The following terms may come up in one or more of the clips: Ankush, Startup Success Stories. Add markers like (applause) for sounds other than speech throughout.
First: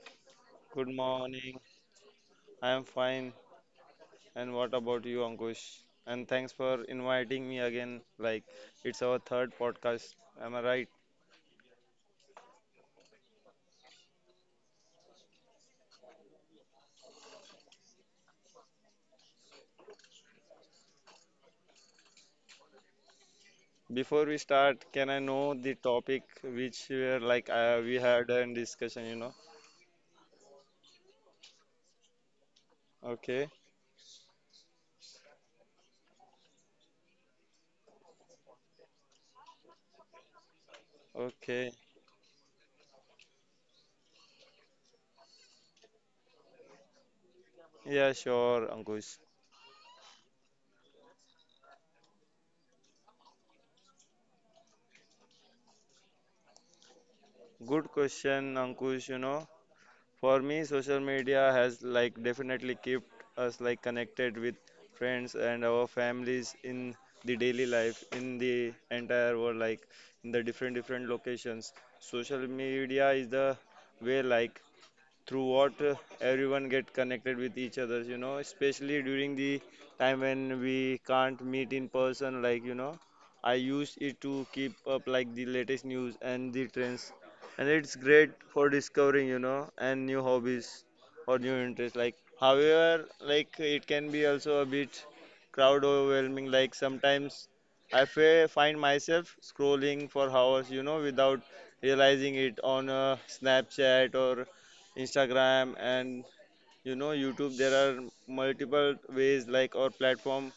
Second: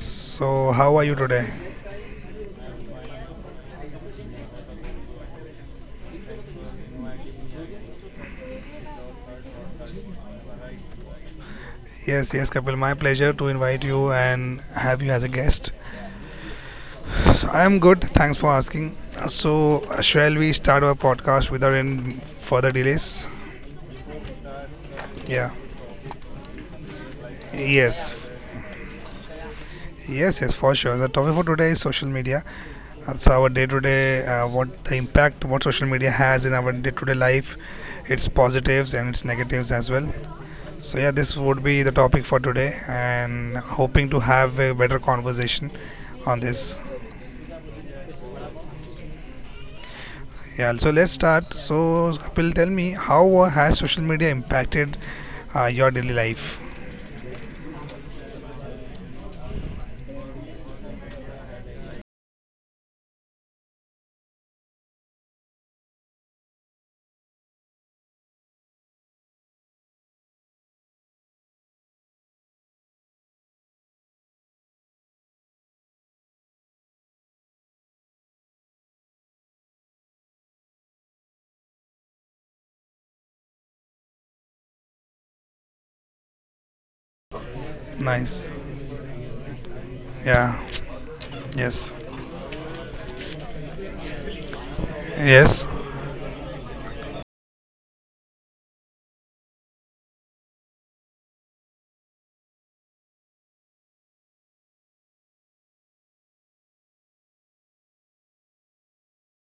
So, Good how are you today? morning. I am fine. And what about you, Ankush? And thanks for inviting me again. Like, it's our third podcast. Am I right? Yes, yes, Kapil. My pleasure to invite you and have you as a guest. So, I am good. Thanks for asking. So, shall we start our podcast without any further delays? Before we start, can I Yeah. know the topic which we are we Yes. had a discussion, you know? Yes, yes, for sure. The topic for today is social media. That's Okay. our day-to-day, what the impact what social media has in our day-to-day life, its positives and its negatives as well. So yeah, this would Okay. be the topic for today, and hoping to have a better conversation on this. Yeah, sure, Ankush. Yeah, so let's start. So Kapil, tell me how has social media impacted your daily life? Good question, Ankush, you know. For me, social media has like definitely kept us like connected with friends and our families in the daily life in the entire world, like in the different different locations. Social media is the way like through what everyone get connected with each other, you know, especially during the time when we can't meet in person, like, you know, I use it to keep up like the latest news and the trends, and it's great Nice. for discovering, you know, and new hobbies Yeah. or new interests. Like, Yes. however, like, it can be also a bit crowd overwhelming, like Yes. sometimes I find myself scrolling for hours, you know, without realizing it on Snapchat or Instagram, and you know YouTube. There are multiple ways like or platform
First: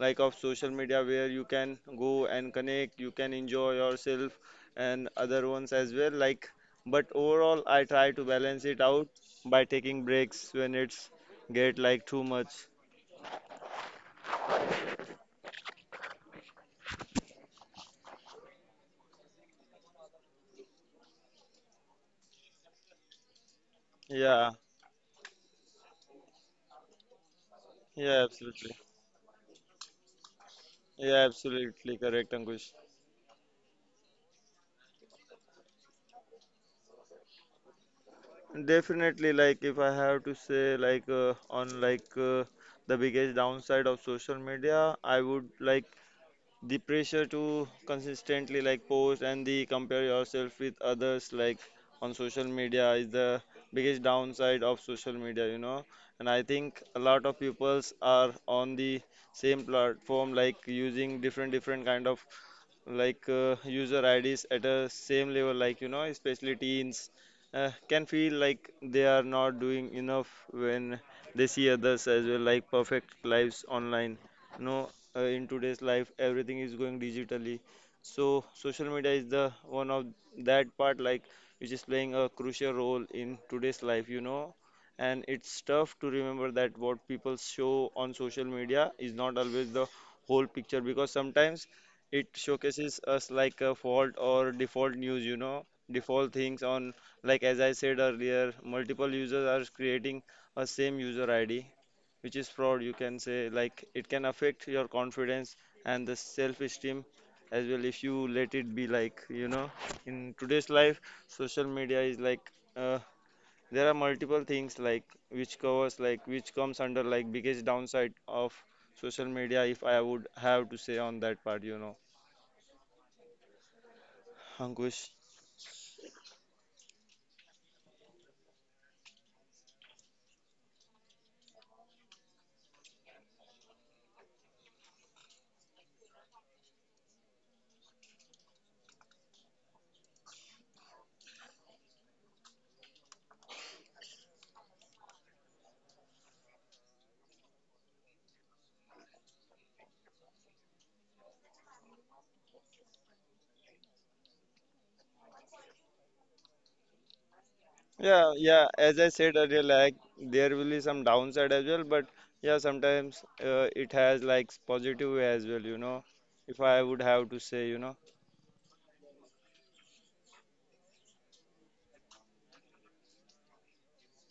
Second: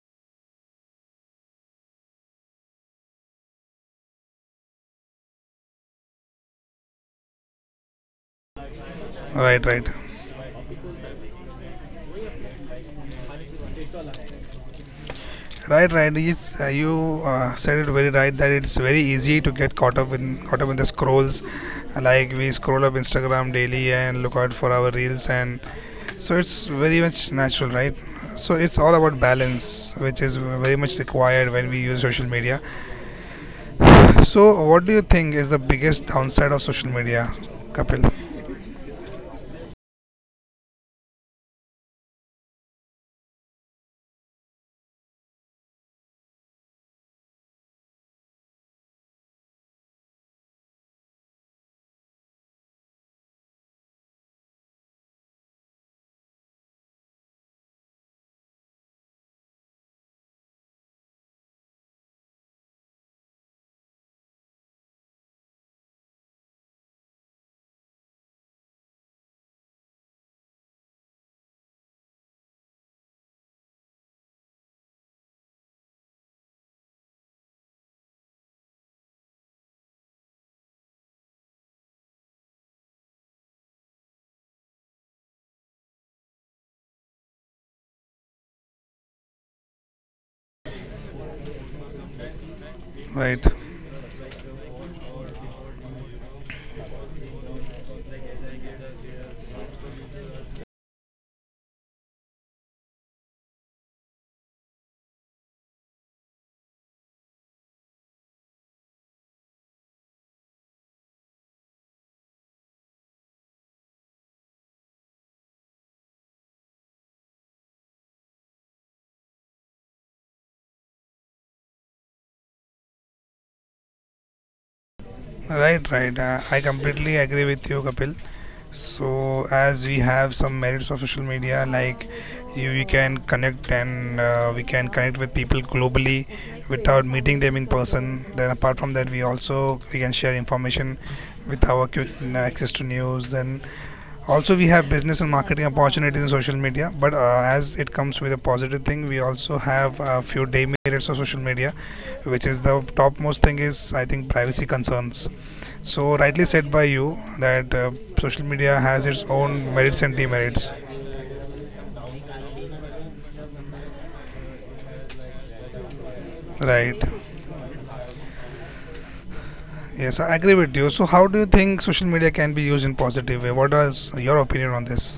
like of social media where you can go and connect. You can enjoy yourself and other ones as well. Like, but overall, I try to balance it out Right. Right. by taking breaks when it's get like too much. Right. Right. It's, you said it very right that it's very easy to get caught up in the scrolls. Like we scroll up Instagram daily and look out for our reels Yeah, and so it's very much natural, right? So it's all about yeah, absolutely, balance, which is very much required when we use social yeah, media. absolutely correct, Ankush. So what do you think is the biggest downside of social media, Kapil? Definitely, like if I have to say, on the biggest downside of social media, I would like the pressure to consistently like post and the compare yourself with others like on social media is the biggest downside of social media, you know. And I think a lot of peoples are on the same platform, like using different different kind of user IDs at a same level, like, you know, especially teens can feel like they are not doing enough when they see others as well, like perfect lives online. You know, in today's life, everything is going digitally, so social media is the one of that part, like which is playing a crucial role in today's life. You know. And it's tough to remember that what people show on social media is not always the whole picture, because sometimes it Right, showcases us like a fault or default news, you know, default things on, like, as I said earlier, multiple users are creating a same user ID which is fraud, you can say. Like, it can affect your confidence and the self esteem as well if you let it be, like, you know. In today's life social media is like, uh, there are multiple things like which covers like which comes under like biggest downside of social media if I would have to say on that part, you know, right, Ankush. right. I completely agree with you, Kapil. So as we have some merits of social media, like we can connect and we can connect with people globally without meeting them in person. Then apart from that, we can share information with our quick access to news. Then also, we have business and marketing opportunities in social media, but as it comes with a positive thing, we also have a few demerits of social media, which is the topmost thing is I think privacy concerns. So, rightly said by you that social media has Yeah, its yeah. own As I merits and said earlier, demerits. like there will be some downside as well, but yeah, sometimes it has like positive as well, you know. Right. If I would have to say, you know. Yes, I agree with you. So, how do you think social media can be used in positive way? What is your opinion on this?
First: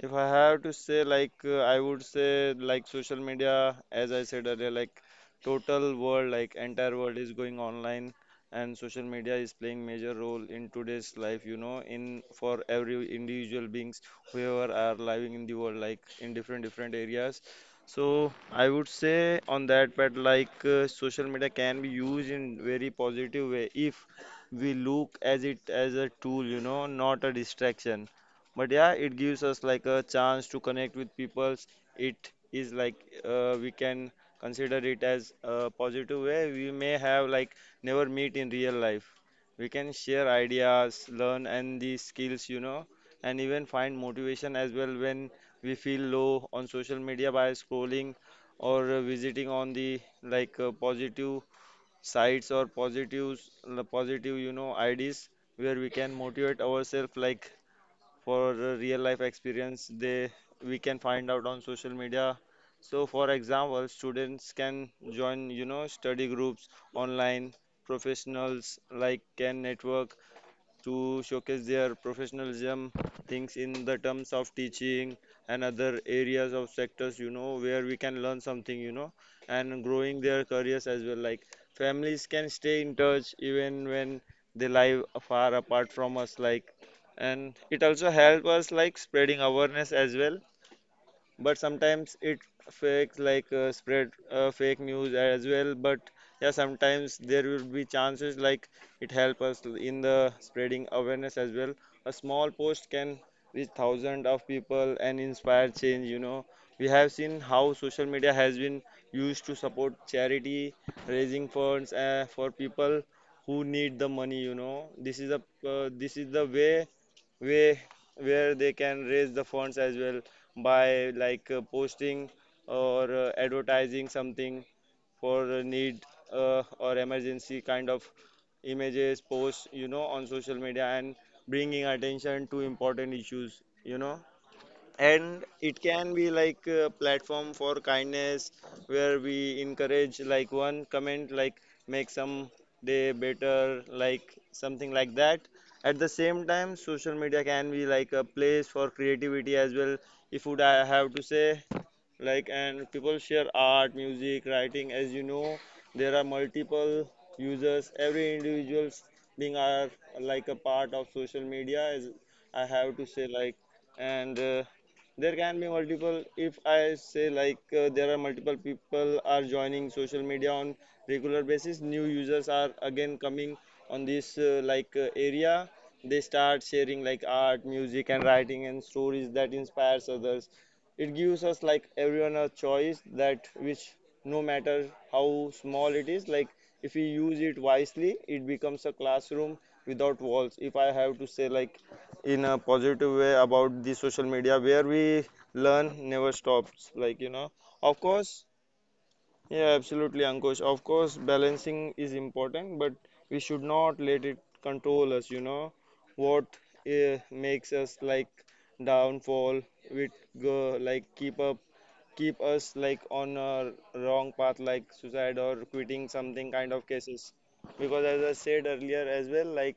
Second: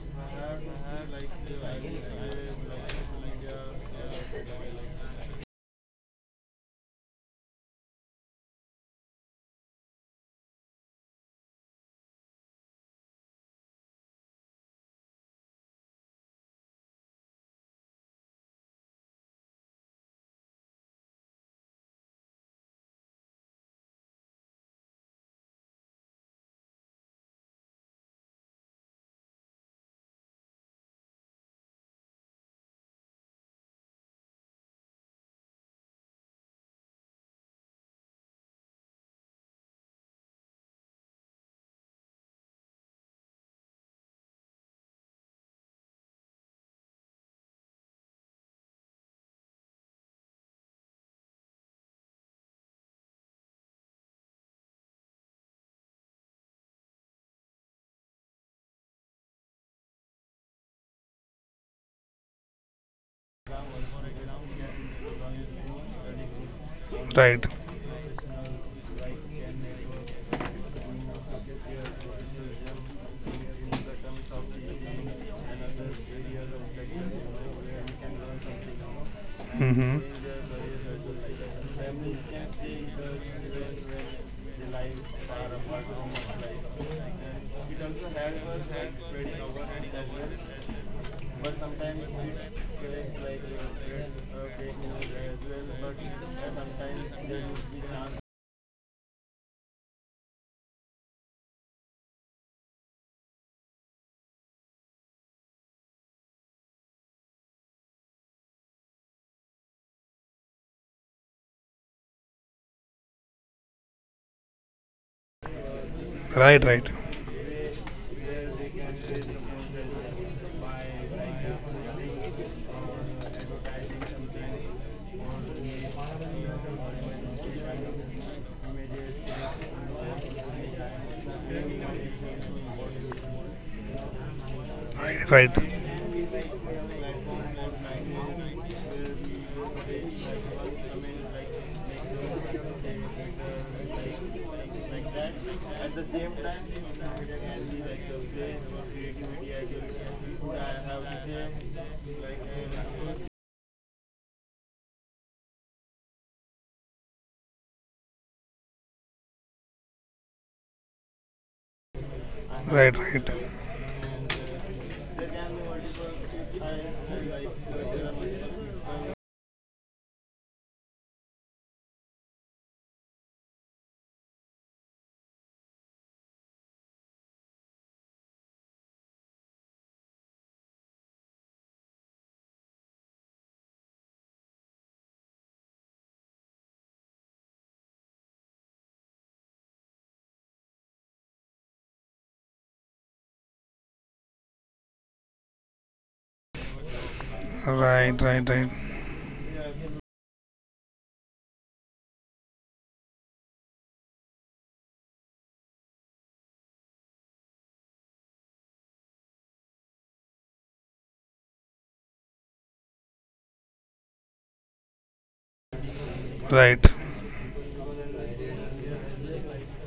If I have to say, like, I would say, like, social media, as I said earlier, like, total world, like, entire world is going online, and social media is playing major role in today's life, you know, in for every individual beings, whoever are living in the world, like, in different different areas. So I would say on that, but social media can be used in very positive way if we look as it as a tool, you know, not a distraction, but yeah it gives us like a chance to connect with people. It is like we can consider it as a positive way. We may have like never meet in real life. We can share ideas, learn and these skills, you know, and even find motivation as well when we feel low on social media by scrolling or visiting on the like positive sites or positive, you know, IDs where we can motivate ourselves like for the real life experience they we can find out on social media. So for example students can join, you know, study groups Right. online, professionals like can network to showcase their professionalism things in the terms of teaching and other areas of sectors, you know, where we can learn something, you know, and Mm-hmm. growing their careers as well. Like, families can stay in touch even when they live far apart from us, like, and it also help us like spreading awareness as well. But sometimes it fakes like spread fake news as well, but yeah sometimes there will be chances like it help us in the spreading awareness as well. A small post can reach thousands of people and inspire change, you know. We have seen how social media has been used to support charity, raising funds for people who need the money, you know. This is a, this is the Right. Right. Way where they can raise the funds as well, by like posting or advertising something for a need, or emergency kind of images posts, you know, on social media, and bringing attention to important issues, you know. Right. And Right. it can be like a platform for kindness where we encourage like one comment like make some day better, like something like that. At the same time social media can be like a place for creativity as well, if would I have to say like. And people share art, music, writing, as you know, there are multiple users, every individuals being are like a part of social media, as I have Right. to say Right. like. And there can be multiple, if I say like there are multiple people are joining social media on regular basis. New users are again coming on this area. They start sharing like art, music and writing and stories that inspires others. It gives us like everyone a choice that which, no matter how small it is, like, if we use it wisely, it becomes a classroom without walls, if I have to say like, in a positive way about the social media where we learn never stops, like, you know. Of Right. course. Right. Right. Yeah, absolutely, Ankush. Of course, balancing is important, but we should not let it control us, you know, what makes us like downfall. We go like keep up keep us like on a wrong path like suicide or quitting something kind Right. of cases, because as I said earlier as well, like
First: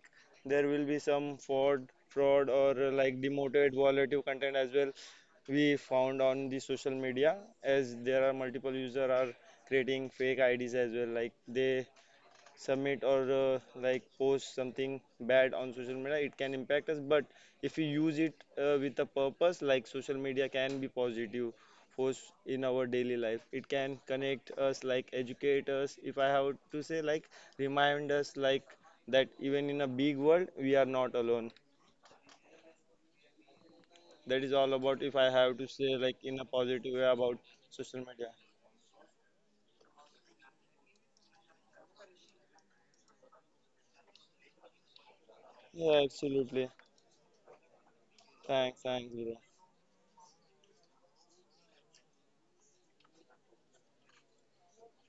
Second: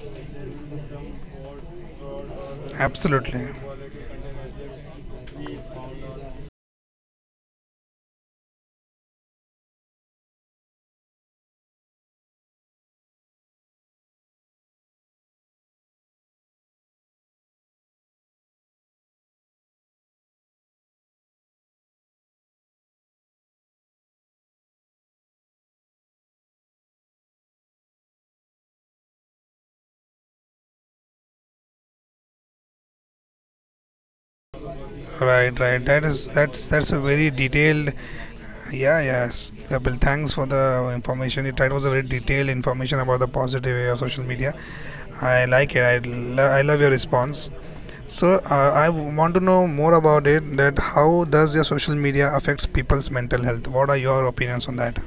there will be some fraud or like Absolutely. demoted volatile content as well we found on the social media, as there are multiple user are creating fake IDs as well, like they submit or like post something bad on social media, it can impact us. But if you use it with a purpose, like, social media can be positive force in our daily life. It can connect us like educate us, if I have to say like, remind us like that even in a big world we are not alone. That is all about, if I Right, have to right. say That like, is in a that's positive a way very about detailed social media. yeah, yes. Yeah, Bill, thanks for the information. It that was a very detailed information about the positive way of social media. I like it. Yeah, I absolutely. love your response. So Thanks, I thanks, bro. want to know more about it. That how does your social media affects people's mental health? What are your opinions on that?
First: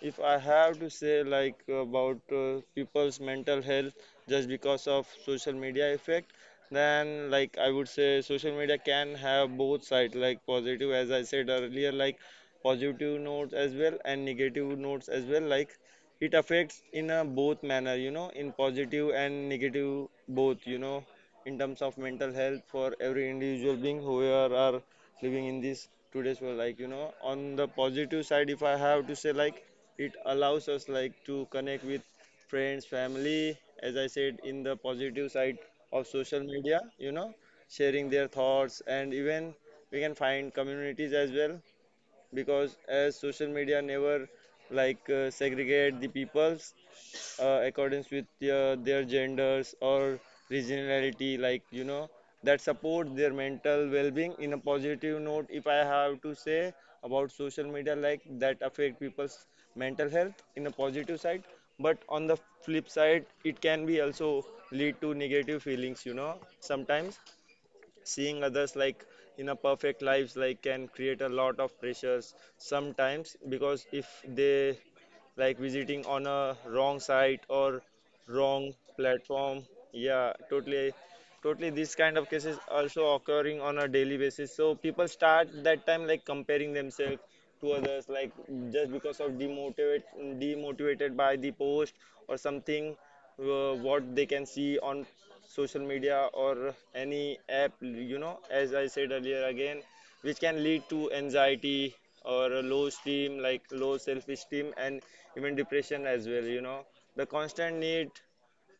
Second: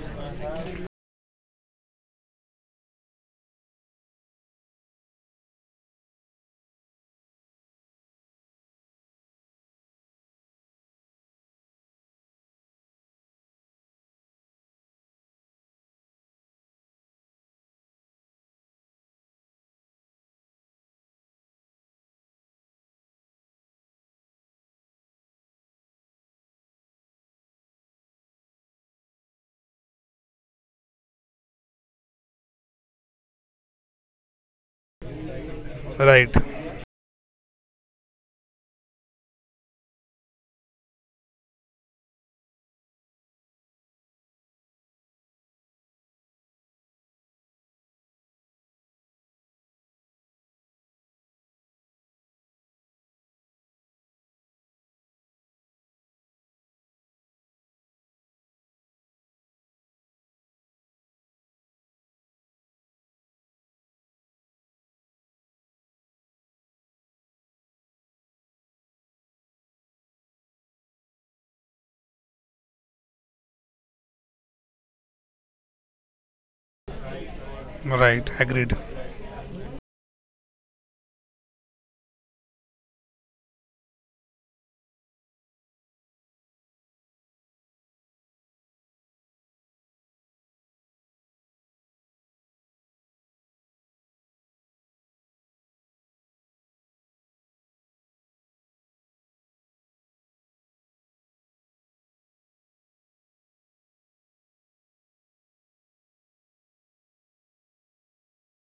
If I have to say like about people's mental health just because of social media effect, then like I would say social media can have both sides, like positive as I said earlier, like positive notes as well and negative notes as well. Like, it affects in a both manner, you know, in positive and negative both, you know, in terms of mental health for every individual being who are living in this today's world. Like, you know, on the positive side, if I have to say like, it allows us like to connect with friends, family, as I said in the positive side of Right, social media, you know, sharing their thoughts, and even we can find communities as well, because as social media never segregate the peoples accordance with their genders or regionality, like, you know, that support their mental well-being in a positive note, if I have to say about social media like, that affect people's mental health in a positive side. But on the flip side it can be also lead to negative feelings, you know. Sometimes seeing others like in a perfect lives like can create a lot of pressures sometimes, because if they like visiting on a wrong site or right. wrong Agreed. platform. Yeah, totally, totally. These kind of cases also occurring on a daily basis. So people start that time like comparing themselves to others, like just because of demotivated by the post or something, what they can see on social media or any app. You know, as I said earlier again, which can lead to anxiety or a low esteem, like low self-esteem, and even depression as well, you know. The constant need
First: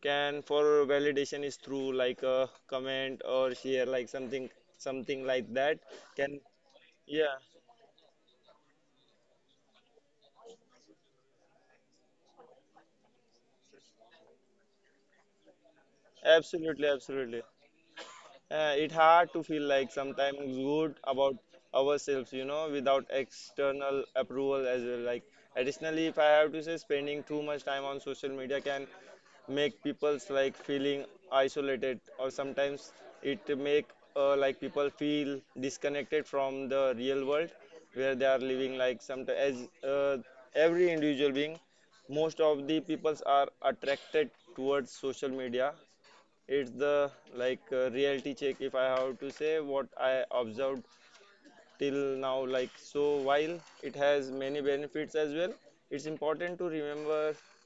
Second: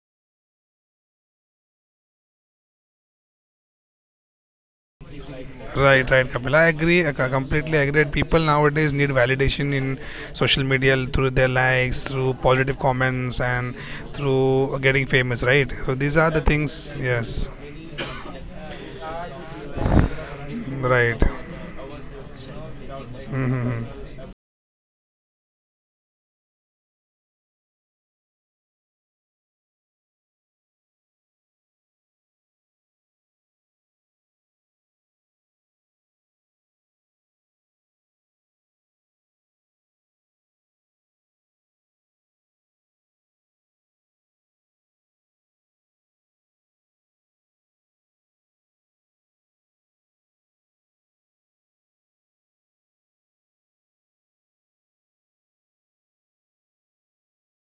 can for validation is through like a comment or share, like something like that. Right, right, Can Kapil. I Yeah, completely agree that people nowadays need validation in social media through their likes, through positive comments, and through getting famous, right? So these are the absolutely things, absolutely yes, It hard to feel like sometimes good right. about ourselves, you know, without external approval as well. Like additionally, if I have to say, spending too much time on social media can make people's like feeling isolated, or sometimes it make like people feel disconnected from the real world where they are living, like some as every individual being, most of the peoples are attracted towards social media. It's the like reality check, if I have to say, what I observed till now. Like so, while it has many benefits as well, it's important to remember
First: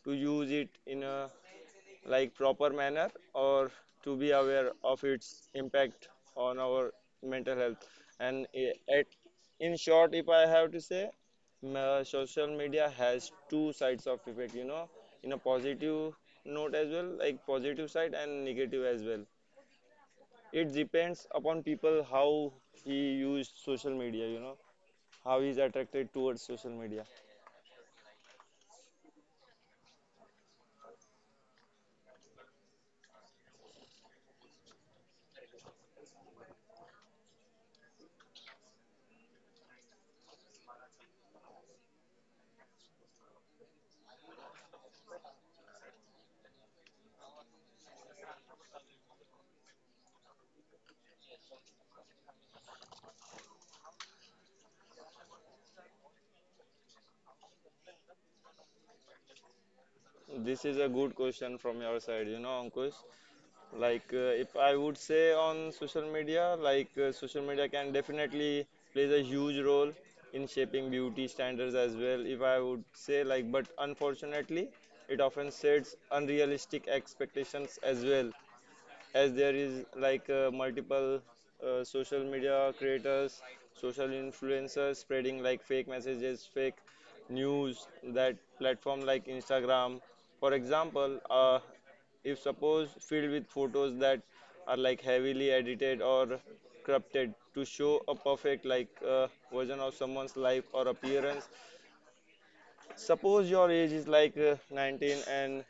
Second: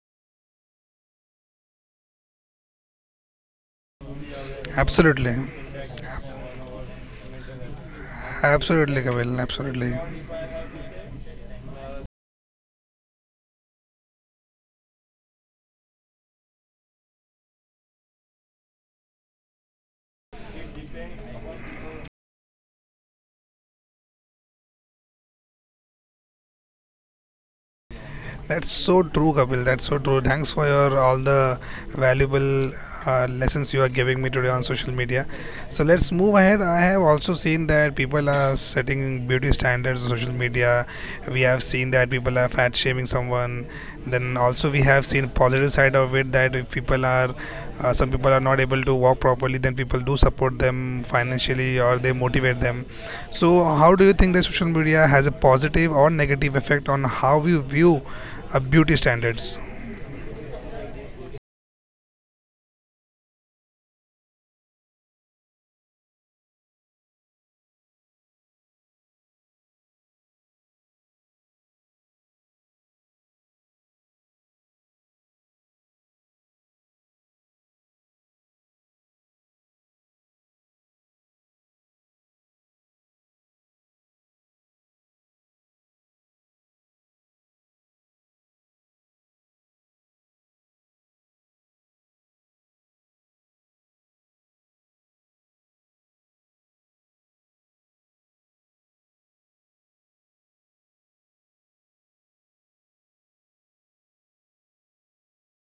to use it in a like proper manner, or to be aware of Absolutely, its impact on our mental health. And I- absolutely, at Kapil, In absolutely. short, if I have to say, social media has two sides of effect, you know, in a positive note as well, like positive side and negative as well. It depends upon people how he used social media, you know, how he's attracted towards social media. That's so true, Kapil. That's so true. Thanks for your all the valuable lessons you are giving me today on social media. So let's move ahead. I have also seen that people are setting beauty standards on social media. We have seen that people are fat shaming someone. Then also we have seen positive side of it that if people are some people are not able to walk properly, then people do support them financially or they motivate them. So, how do you think that social media has a positive or negative effect on how we view beauty standards. This is a good question from your side, you know, Ankush. Like, if I would say on social media, like, social media can definitely plays a huge role in shaping beauty standards as well. If I would say, like, but unfortunately, it often sets unrealistic expectations as well, as there is like multiple social media creators, social influencers spreading like fake messages, fake news, that platform like Instagram. For example, if suppose filled with photos that are like heavily edited or corrupted to show a perfect, like version of someone's life or appearance. Suppose your age is like 19, and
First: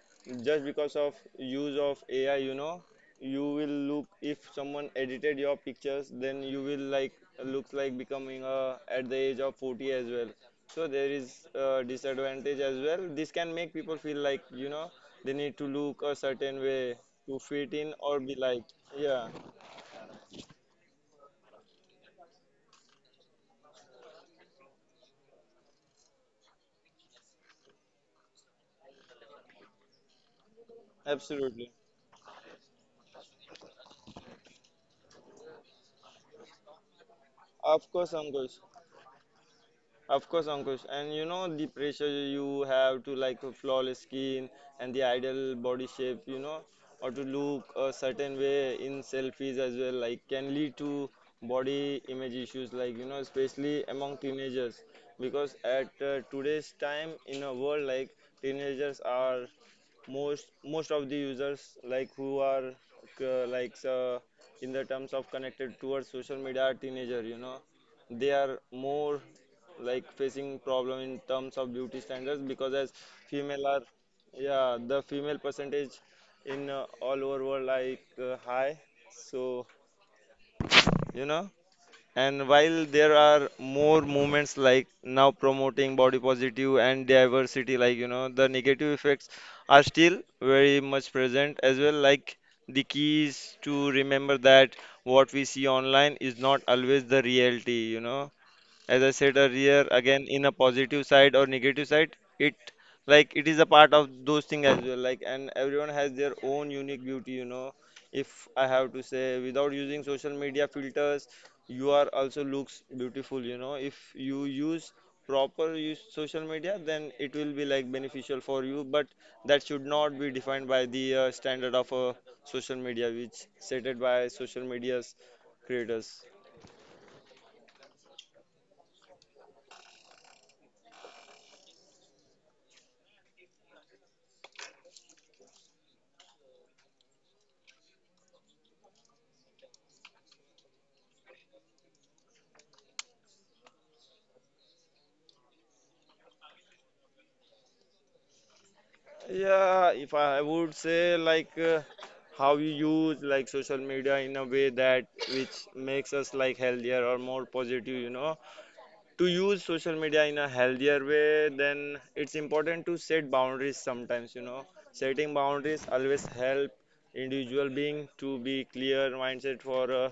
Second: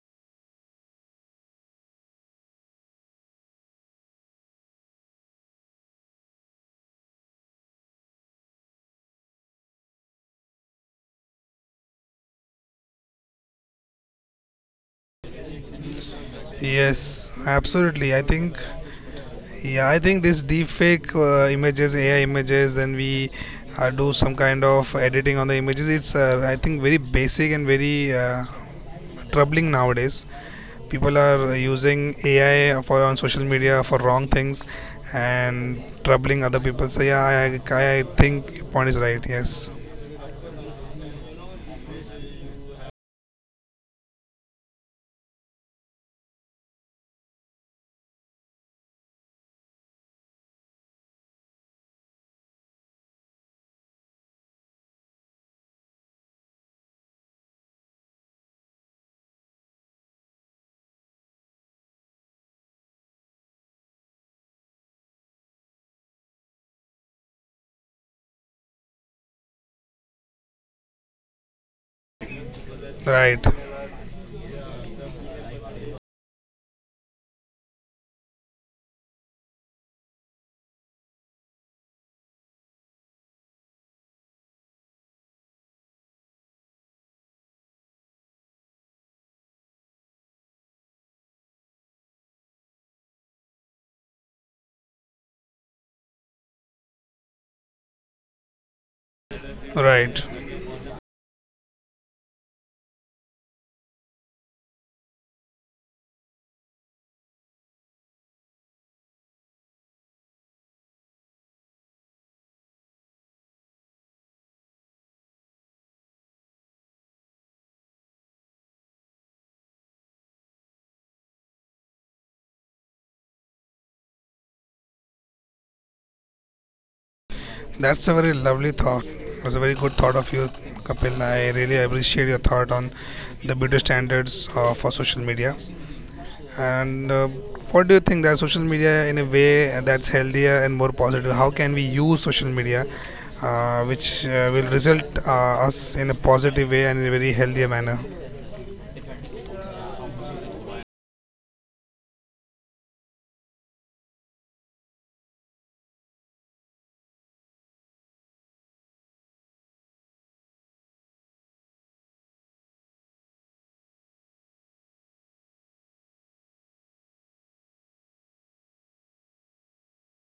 just because of use of AI, you know, you will look, if someone edited your pictures, then you will like looks like becoming at the age of 40 as well. So there is a disadvantage as well. This can make people feel like, you know, they need to look a certain way Yes, to fit in absolutely. or I be think liked. Yeah, yeah, I think this deepfake images, AI images, then we do some kind of editing on the images. It's I think very basic and very troubling nowadays. People are absolutely. using AI for on social media for wrong things and troubling other people. So yeah, I, Of I I course, think Ankush. your point is right. Yes, Of course, Ankush, and you know the pressure you have to like a flawless skin and the ideal body shape, you know, or to look a certain way in selfies as well, like can lead to body image issues, like, you know, especially among teenagers, because at today's time in a world, like teenagers are most of the users, like who are uh, like uh, in the terms of connected towards social media are teenager, you know. They are more like facing problem in terms of beauty standards, because as right, female are, yeah, the female percentage in all over world like high, so, you know. And while there are more movements like now promoting body positive and diversity, like, you know, the negative effects are still very much present as well. Like the key is to remember that what we see online is not always the reality, you know. As I said earlier, right. again, in a positive side or negative side, it like it is a part of those things as well. Like and everyone has their own unique beauty, you know. If I have to say, without using social media filters, you are also looks beautiful, you know. If you use proper, use social media, then it will be like beneficial for you. But that should not be defined by the standard of social media, which stated by social media's creators. That's a very lovely thought. It was a very good thought of you, Kapil. I really appreciate your thought on the beauty standards for social media. And what do you think that social media, in a way that's healthier and more positive, how can we use social media, which will result us in a positive way and in a very healthier manner? Yeah, if I would say, like how you use like social media in a way that which makes us like healthier or more positive, you know, to use social media in a healthier way, then it's important to set boundaries sometimes, you know. Setting boundaries always help individual being to be clear mindset for a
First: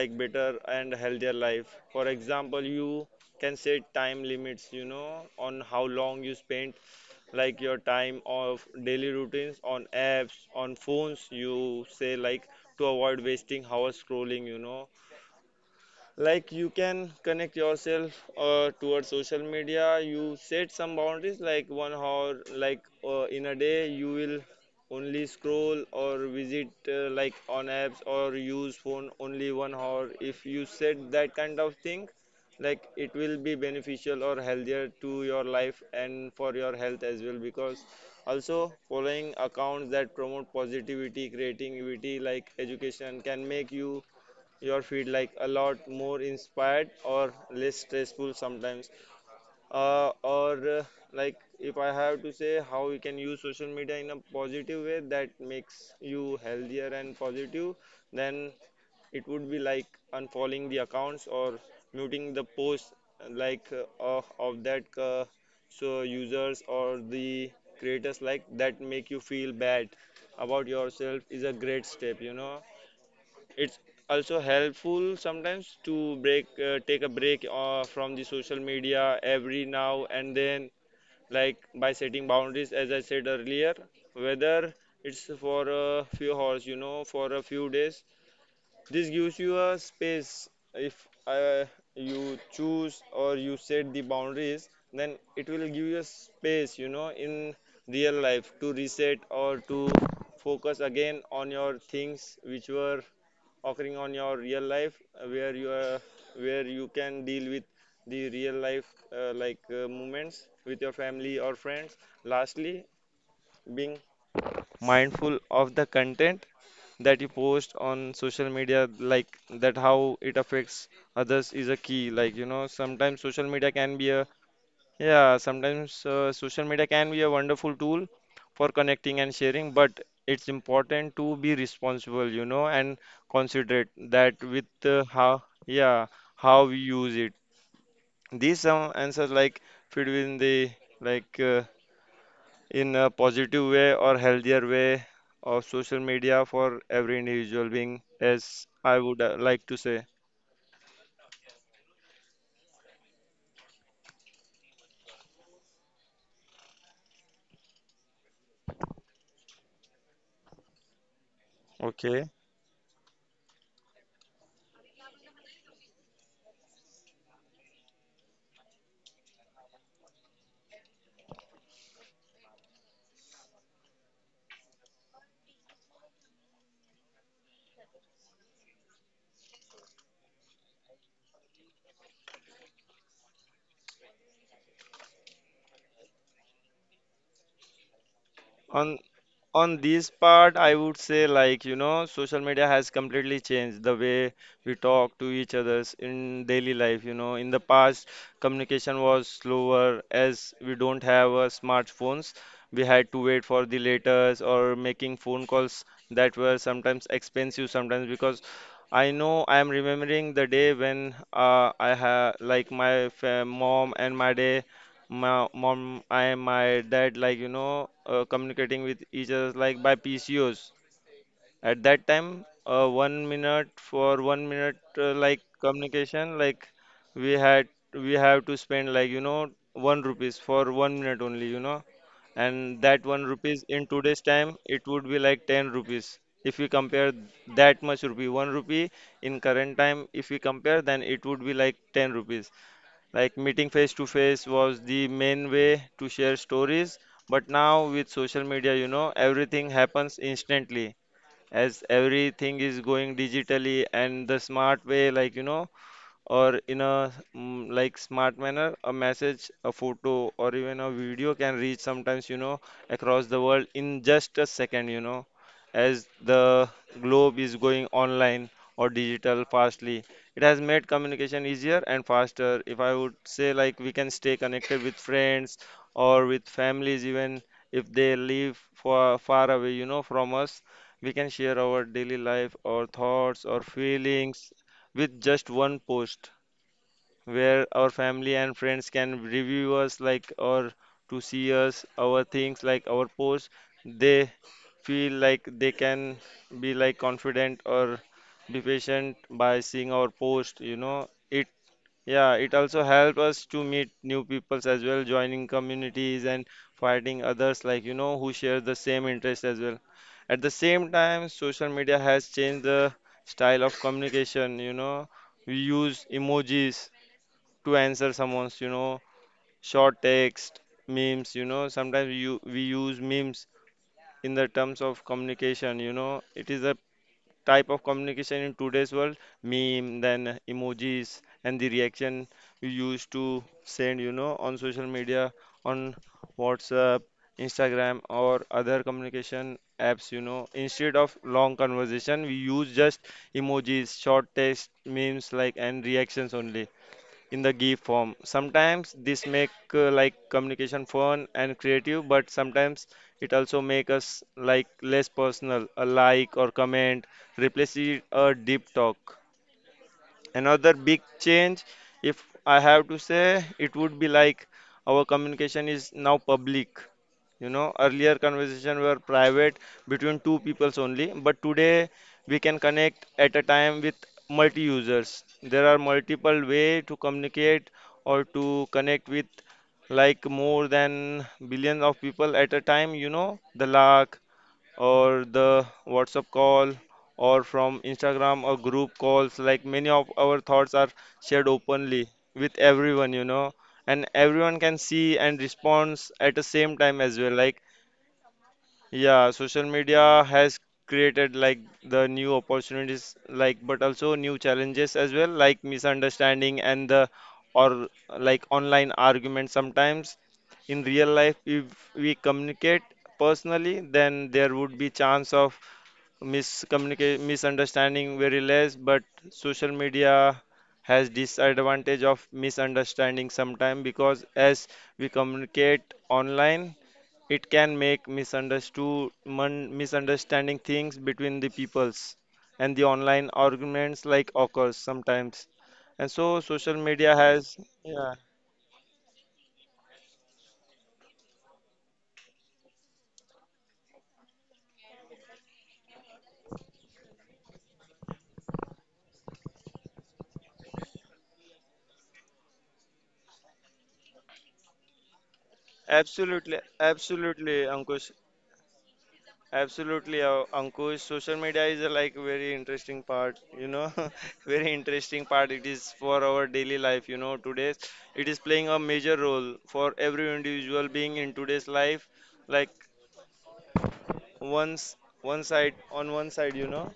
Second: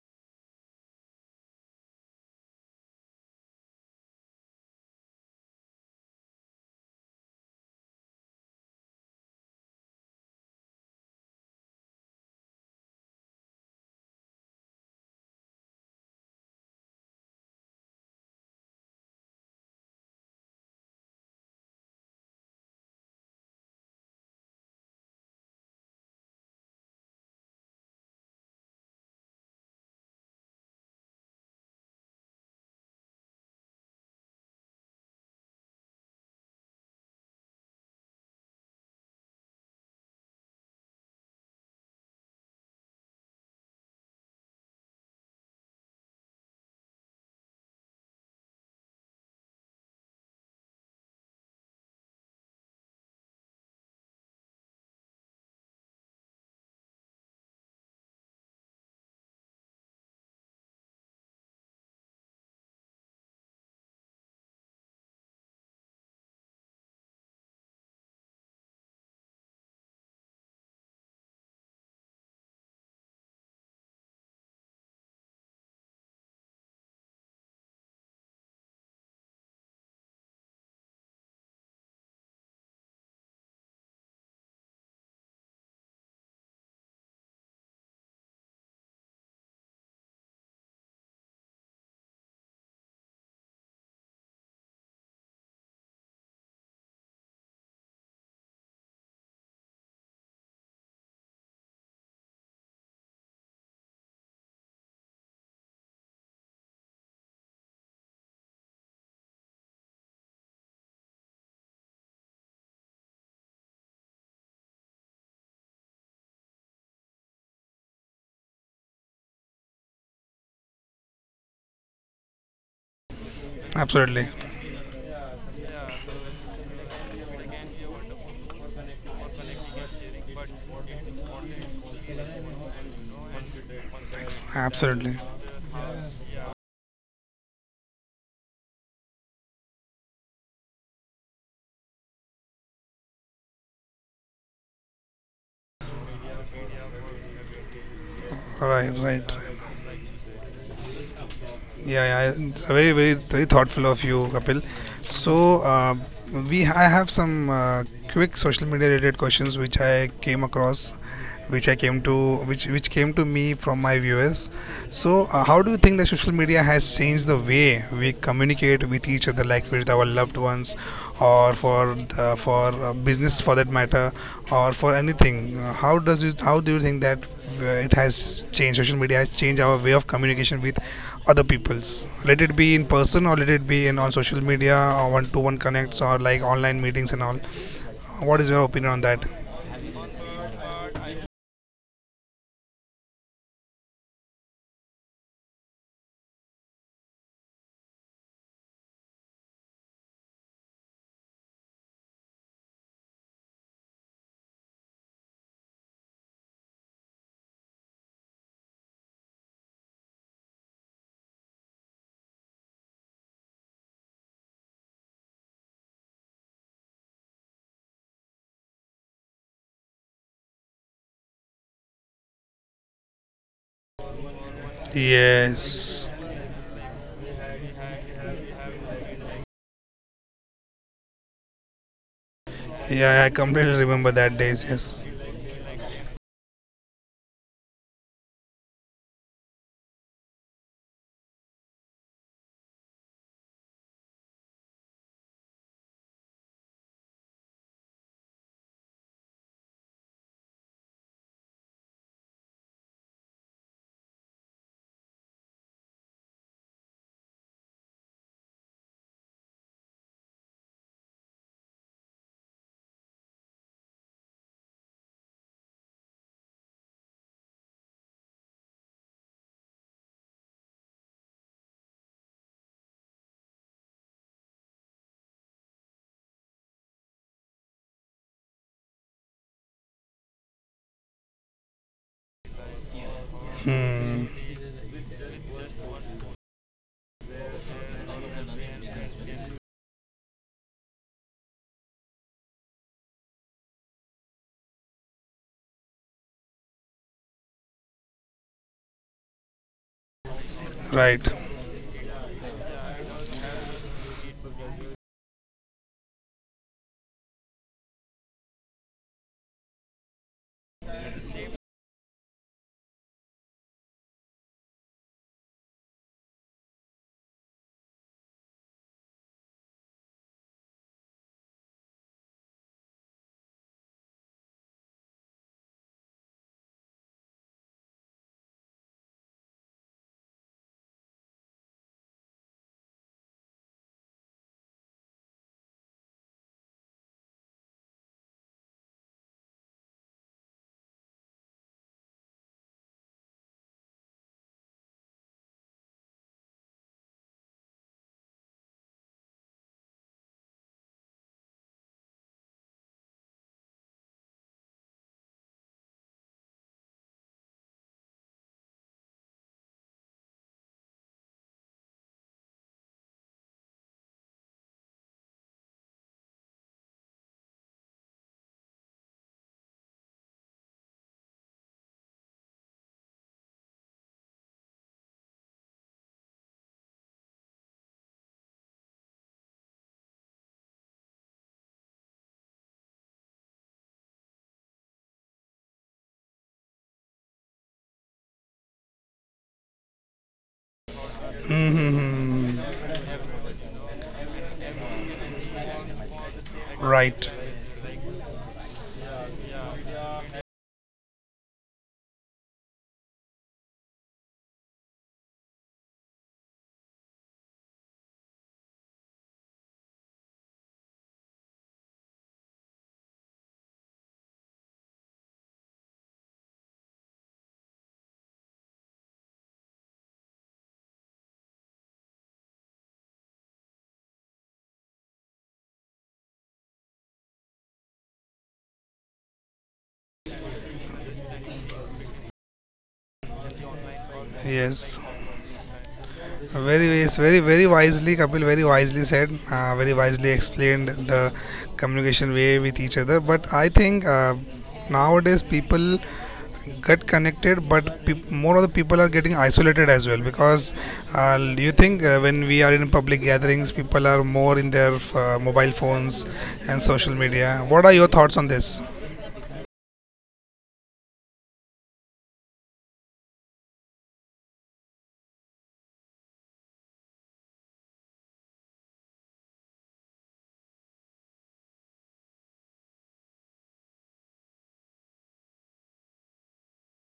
like better and healthier life. For example, you can set time limits, you know, on how long you spend like your time of daily routines on apps on phones, you say, like to avoid wasting hours scrolling, you know. Like you can connect yourself towards social media. You set some boundaries like 1 hour, like in a day you will only scroll or visit like on apps or use phone only 1 hour. If you set that kind of thing, like it will be beneficial or healthier to your life and for your health as well. Because also following accounts that promote positivity, creativity, like education can make you your feed like a lot more inspired or less stressful sometimes, or like if I have to say how you can use social media in a positive way that makes you healthier and positive, then it would be like unfollowing the accounts or muting the posts, like of that so users or the creators like that make you feel bad about yourself is a great step, you know. It's also helpful sometimes to break, take a break from the social media every now and then, like by setting boundaries as I said earlier, whether it's for a few hours, you know, for a few days. This gives you a space. If you choose or you set the boundaries, then it will give you a space, you know, in real life to reset or to focus again on your things which were occurring on your real life, where you are, where you can deal with the real life moments with your family or friends. Lastly, being mindful of the content that you post on social media, like that how it affects others, is a key, like, you know. Sometimes social media can be Absolutely, a, yeah, sometimes social media can be a wonderful tool for connecting and sharing, but it's important to be responsible, you know, and considerate that with absolutely. how, yeah, how we use it. These some answers like fit in the like in a positive way or healthier way of social media for every individual being, as Right, I would right, right. like to say. Yeah, yeah, very thoughtful of you, Kapil. So, we I have some quick social media related questions which I came across, Okay. Which came to me from my viewers. So, how do you think that social media has changed the way we communicate with each other, like with our loved ones, or for the, for business for that matter, or for anything? How does it? How do you think that it has changed? Social media has changed our way of communication with other people's, let it be in person or let it be in on social media or one-to-one connects or like online meetings and all, what is your opinion On on that? On this part, I would say, like, you know, social media has completely changed the way we talk to each others in daily life. You know, in the past, communication was slower as we don't have smartphones. We had to wait for the letters or making phone calls that were sometimes expensive, sometimes, because I know I am remembering the day when I had like my mom and my day, my mom, I my dad, like, you know, communicating with each other like by PCOs at that time. 1 minute, for 1 minute, like Yes. communication, like we have to spend, like, you know, one rupees for 1 minute only, you know. And that one Yeah, I rupees completely in remember today's that time, days. it would Yes. be like 10 rupees. If we compare that much rupee, one rupee in current time, if we compare, then it would be like 10 rupees. Like meeting face to face was the main way to share stories, but now with social media, you know, everything happens instantly, as everything is going digitally and the smart way, like, you know, or in a like smart manner, a message, a photo, or even a video can reach sometimes, you know, across the world in just a second, you know. As the globe is going online or digital fastly, it has made communication easier and faster. If I would say, like, we can stay connected with friends or with families, even if they live far, far away, you know, from us. We can share our daily life, our thoughts or Hmm. feelings with just one post, where our family and friends can review us, like, or to see us, our things, like our posts. They feel like they can be like confident or be patient by seeing our post, you know. Right. It Yeah, it also helps us to meet new peoples as well, joining communities and finding others, like, you know, who share the same interest as well. At the same time, social media has changed the style of communication, you know. We use emojis to answer someone's, you know, short text, memes, you know. Sometimes we use memes in the terms of communication, you know. It is a type of communication in today's world: meme, then emojis, and the reaction you used to send, you know, on social media, on WhatsApp, Instagram, or other communication apps, you know. Instead of long conversation, we use just emojis, short text, memes, like, and reactions only in the GIF form. Sometimes this make like communication fun and creative, but sometimes it also make us like less personal. A like or comment replaces a deep talk. Another big change, if I have to say, it would be like our communication is now public. You know, earlier conversation were private between two peoples only, but today we can connect at a time with multi users. There are multiple way to communicate or to connect with like more than billions of people at a time, you know, the lakh or the WhatsApp call or from Instagram or group calls. Like many of our thoughts are shared Hmm, hmm, openly with hmm. everyone, you know, and everyone can see and responds at the same time as Right. well. Like, yeah, social media has created like the new opportunities, like, but also new challenges as well, like misunderstanding and the or like online arguments sometimes in real life if we communicate personally then there would be chance of miscommunication misunderstanding very less, but social media has disadvantage of misunderstanding sometime because as we communicate online it can make misunderstanding things between the peoples and the online arguments like occurs Yes. sometimes and so social Very, it's media very has, wisely, yeah, Kapil, very wisely said, very wisely explained the communication way with each other. But I think nowadays people get connected, but peop more of the people are getting isolated as well. Because do you think when we are in public gatherings, people are more in their mobile phones absolutely and social media? absolutely What are your ankush. thoughts on this? Absolutely, Ankush. Social media is like very interesting part, you know, (laughs) very interesting part. It is for our daily life, you know. Today, it is playing a major role for every individual being in today's life. Like once, one side on one side, you know,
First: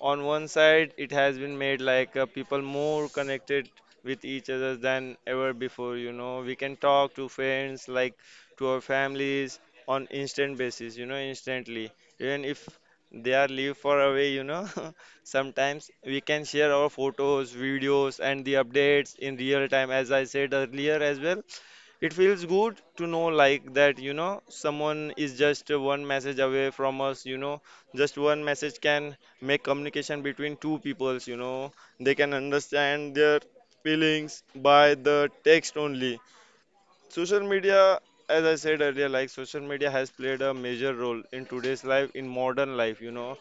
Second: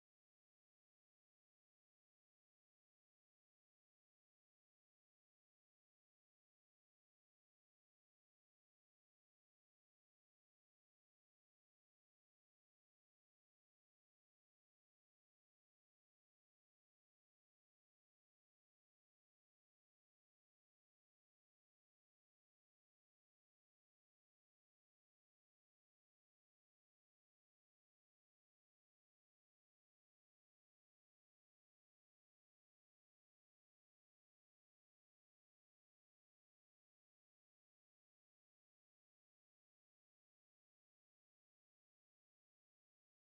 on one side it has been made like people more connected with each other than ever before, you know, we can talk to friends like to our families on instant basis, you know, instantly, even if they are live far away, you know. (laughs) Sometimes we can share our photos, videos and the updates in real time, as I said earlier as well. It feels good to know like that, you know, someone is just one message away from us, you know. Just one message can make communication between two peoples, you know. They can understand their feelings by the text only. Social media, as I said earlier, like social media has played a major role in today's life, in modern life, you know.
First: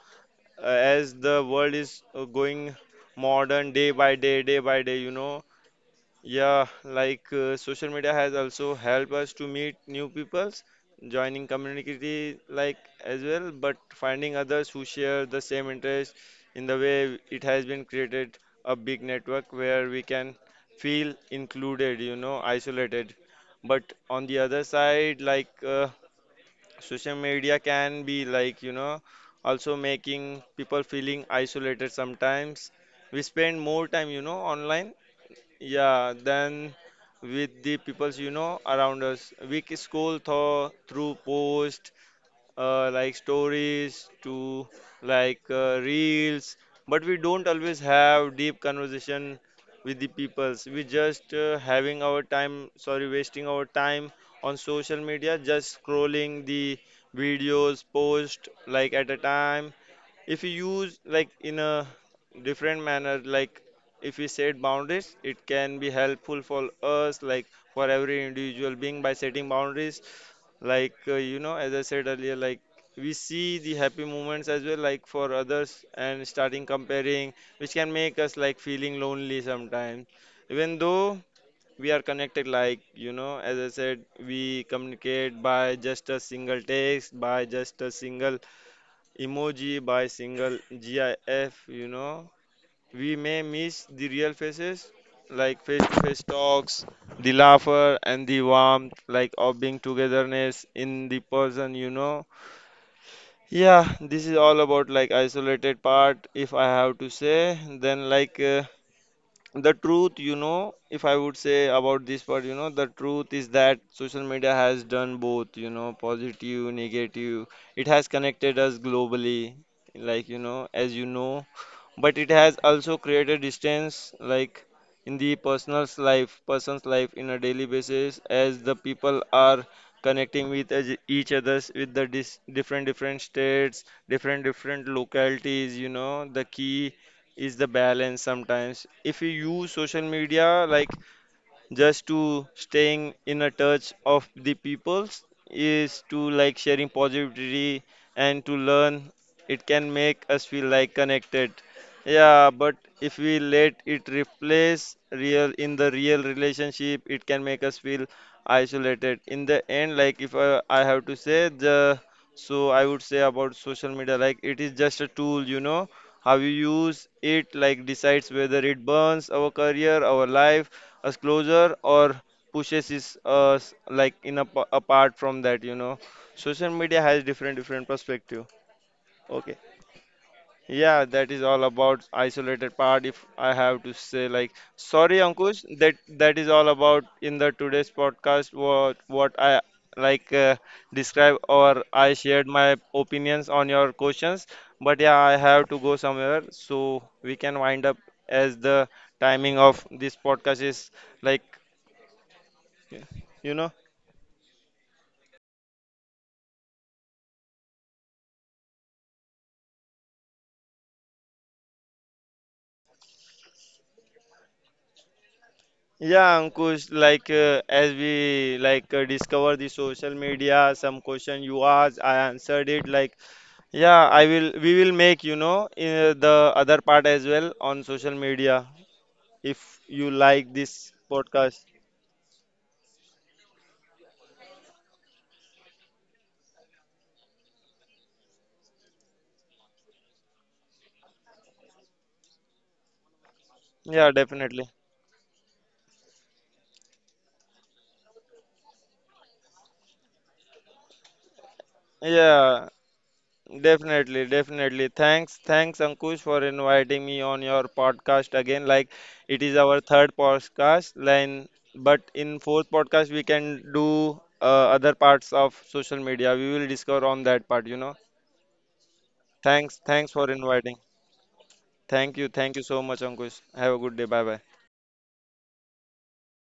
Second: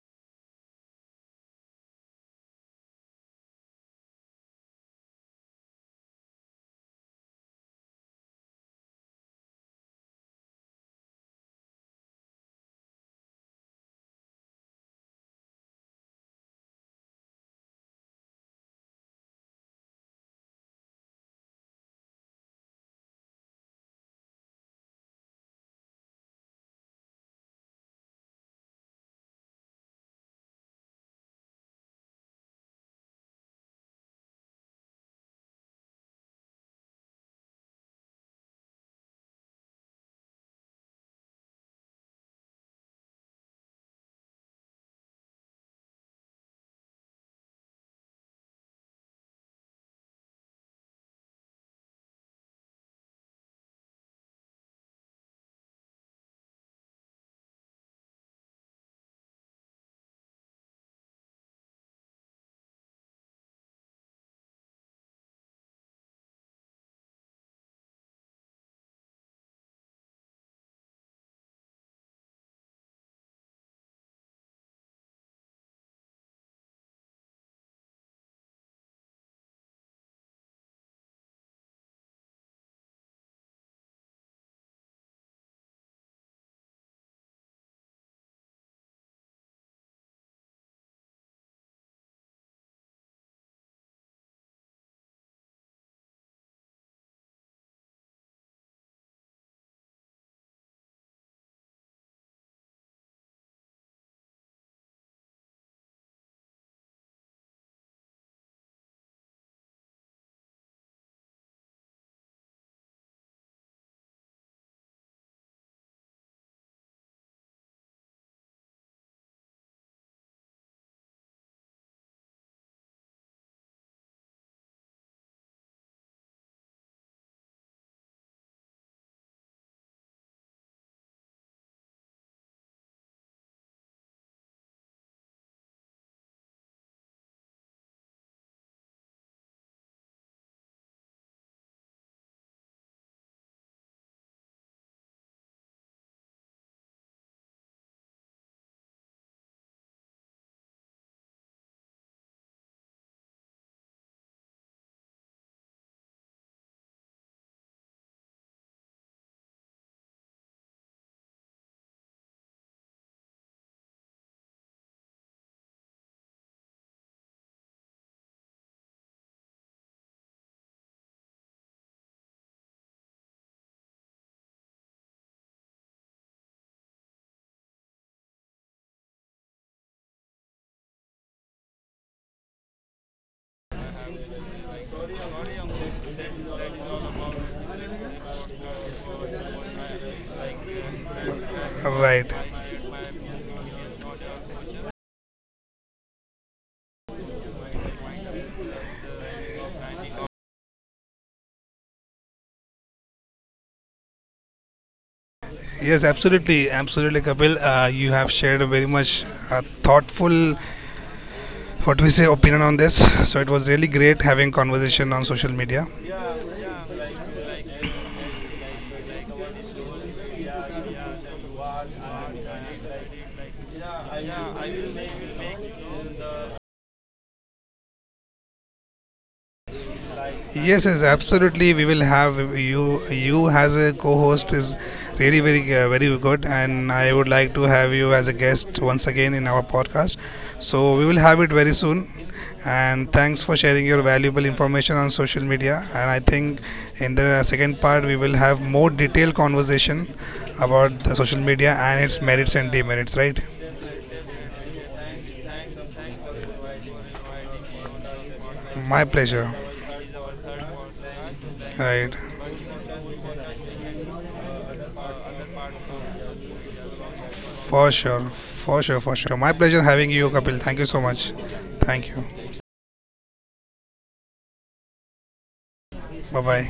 Uh, as the world is going modern day by day, you know. Yeah, like social media has also helped us to meet new peoples, joining community like as well, but finding others who share the same interest. In the way it has been created a big network where we can feel included, you know, isolated. But on the other side, like social media can be like, you know, also making people feeling isolated sometimes. We spend more time, you know, online, yeah, then with the peoples, you know, around us, we can scroll through posts, like stories to like reels, but we don't always have deep conversation with the peoples. We just having our time, sorry, wasting our time on social media, just scrolling the videos, post like at a time. If you use like in a different manner, like if we set boundaries, it can be helpful for us, like for every individual being, by setting boundaries, like you know, as I said earlier, like we see the happy moments as well, like for others, and starting comparing, which can make us like feeling lonely sometimes, even though we are connected, like, you know, as I said, we communicate by just a single text, by just a single emoji, by single GIF, you know. We may miss the real faces, like face to face talks, the laughter, and the warmth, like of being togetherness in the person, you know. Yeah, this is all about like isolated part, if I have to say. Then, like, the truth, you know, if I would say about this part, you know, the truth is that social media has done both, you know, positive, negative. It has connected us globally, like, you know, as you know, but it has also created distance like in the person's life in a daily basis, as the people are connecting with each others with the different different states, different different localities, you know. The key is the balance. Sometimes if you use social media like just to staying in a touch of the peoples, is to like sharing positivity and to learn, it can make us feel like connected, yeah, but if we let it replace real in the real relationship, it can make us feel isolated in the end. Like if I, I have to say the, so I would say about social media, like it is just a tool, you know. How you use it, like, decides whether it burns our career, our life, us closer or pushes is us like in a, apart from that, you know, social media has different different perspective, okay. Yeah, that is all about isolated part, if I have to say, like, sorry Ankush, that is all about in the today's podcast, what I like describe or I Right. shared my opinions on your questions. But yeah, I have to go somewhere, so we can wind up, as the timing of this podcast is, like, yeah. You know, Yes, absolutely, absolutely, Kapil. You have shared a very much thoughtful, what we say, opinion on this. So it was really great having conversation on social media. yeah Ankush, like as we like discover the social media, some question you asked I answered it, like, yeah I will, we will make, you know, the other part as well on social media if you like this Yes, yes, podcast. absolutely, we will have you. You as a co-host is really very very good, and I would like to have you as a guest once again in our podcast. So we will have it very soon, and thanks for sharing your Yeah, valuable definitely. information on social media, and I think in the second part we will have more detailed conversation about the social media and its merits Yeah. and demerits, right? Definitely. Thanks Ankush for inviting me on your podcast again. My Like, pleasure. it is our third podcast, then, Right. but in fourth podcast we can do other parts of social media. We will discuss on that part, For you know. sure, for sure, for sure. My pleasure Thanks, having thanks you, for Kapil. Thank you inviting. so much. Thank you. Thank you so much, Ankush. Have a good day. Bye bye. Bye bye.